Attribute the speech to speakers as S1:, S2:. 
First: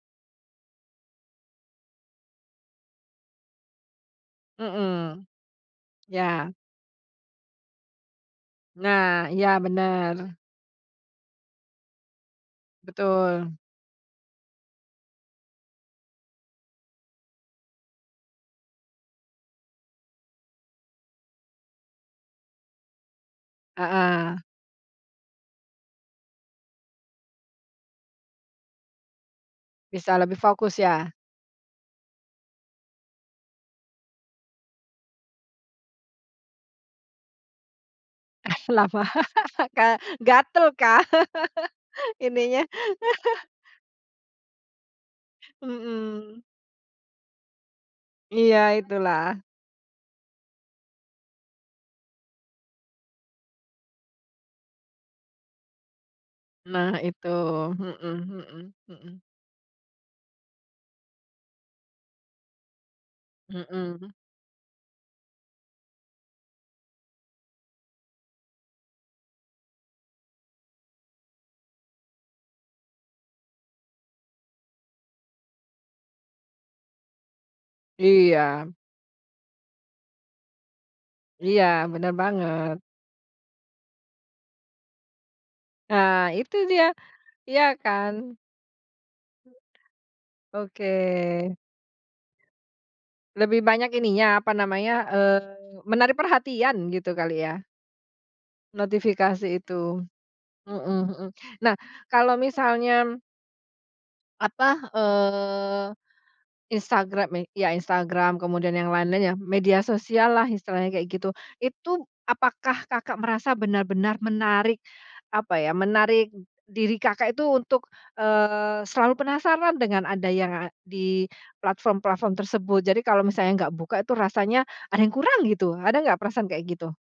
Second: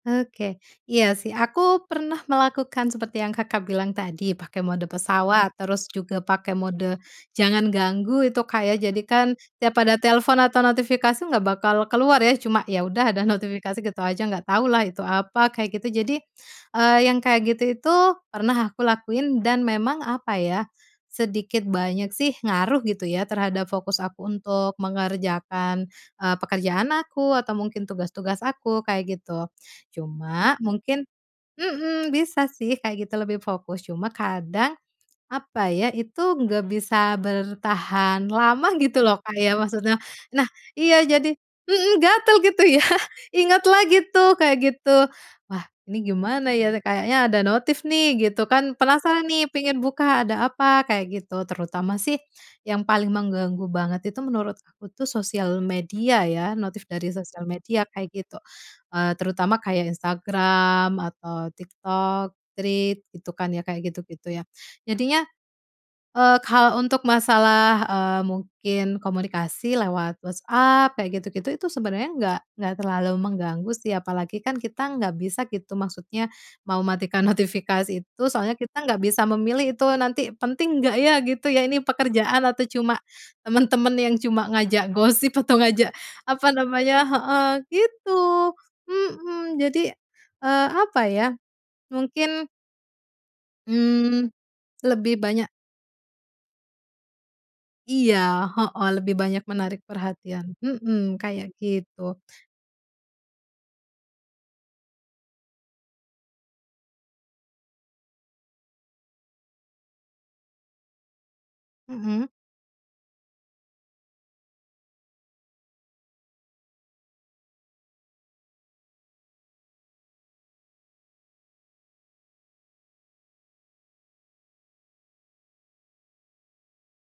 S1: Oke. Iya sih, aku pernah melakukan seperti yang Kakak bilang tadi pakai mode
S2: Mhm.
S1: pesawat, terus juga
S2: Ya.
S1: pakai mode jangan ganggu itu Kak ya
S2: Nah,
S1: jadikan
S2: iya,
S1: tiap ada
S2: bener.
S1: telepon atau notifikasi nggak bakal keluar ya, cuma ya udah ada
S2: Betul.
S1: notifikasi gitu aja nggak tahu lah itu apa, kayak gitu. Jadi, eee, yang kayak gitu itu, pernah aku lakuin dan memang apa ya, sedikit banyak sih ngaruh gitu ya terhadap fokus aku
S2: Heeh.
S1: untuk mengerjakan, eee, pekerjaan aku atau mungkin tugas-tugas aku, kayak gitu.
S2: Bisa lebih
S1: Cuma
S2: fokus
S1: mungkin
S2: ya?
S1: mhm, bisa sih kayak gitu lebih fokus cuma kadang, apa ya, itu nggak bisa bertahan lama gitu
S2: Kenapa?
S1: loh Kak ya maksudnya.
S2: Ka
S1: Nah
S2: gatel
S1: iya,
S2: kah?
S1: jadi mhm, gatel gitu
S2: Ininya.
S1: ya, ingat lagi tuh, kayak gitu, "Wah ini
S2: Mhm.
S1: gimana ya? Kayaknya ada notif nih," gitu kan
S2: Iya
S1: penasaran
S2: itulah.
S1: nih pingin buka ada apa kayak gitu. Terutama sih yang paling mengganggu banget itu menurut aku tuh sosial media ya, notif
S2: Nah
S1: dari
S2: itu.
S1: sosial media
S2: Mhm
S1: kayak gitu,
S2: mhm
S1: eee,
S2: mhm.
S1: terutama kayak Instagram, atau TikTok, Threads, gitu kan ya, kayak
S2: Mhm.
S1: gitu-gitu ya. Jadinya, eee, kalau untuk masalah, eee, mungkin komunikasi lewat WhatsApp kayak gitu-gitu, itu sebenernya enggak enggak terlalu mengganggu sih, apalagi kan kita nggak bisa gitu, maksudnya mau matikan notifikasi itu, soalnya
S2: Iya.
S1: kita nggak bisa memilih itu nanti penting nggak ya, gitu
S2: Iya,
S1: ya. Ini
S2: bener
S1: pekerjaan atau
S2: banget.
S1: cuma temen-temen yang cuma ngajak gosip atau ngajak,
S2: Nah
S1: apa
S2: itu dia.
S1: namanya heeh,
S2: Iya
S1: gitu,
S2: kan?
S1: mhm, jadi, eee,
S2: Oke.
S1: apa ya, mungkin
S2: Lebih banyak
S1: mmm,
S2: ininya, apa namanya,
S1: lebih
S2: eee,
S1: banyak
S2: menarik perhatian, gitu kali ya?
S1: Iya, heeh, lebih banyak
S2: Notifikasi itu.
S1: menarik perhatian,
S2: Mhm
S1: mhm,
S2: mhm,
S1: kayak
S2: nah,
S1: gitu.
S2: kalau misalnya apa, eee, Instagram me iya, Instagram kemudian yang lain-lain ya, media sosial lah istilahnya kayak gitu. Itu,
S1: Mhm.
S2: apakah Kakak merasa benar-benar menarik, apa ya, menarik diri Kakak itu untuk, eee, selalu penasaran dengan ada yang nga di platform-platform tersebut? Jadi kalau misalnya nggak buka itu rasanya ada yang kurang gitu, ada nggak perasaan kayak gitu?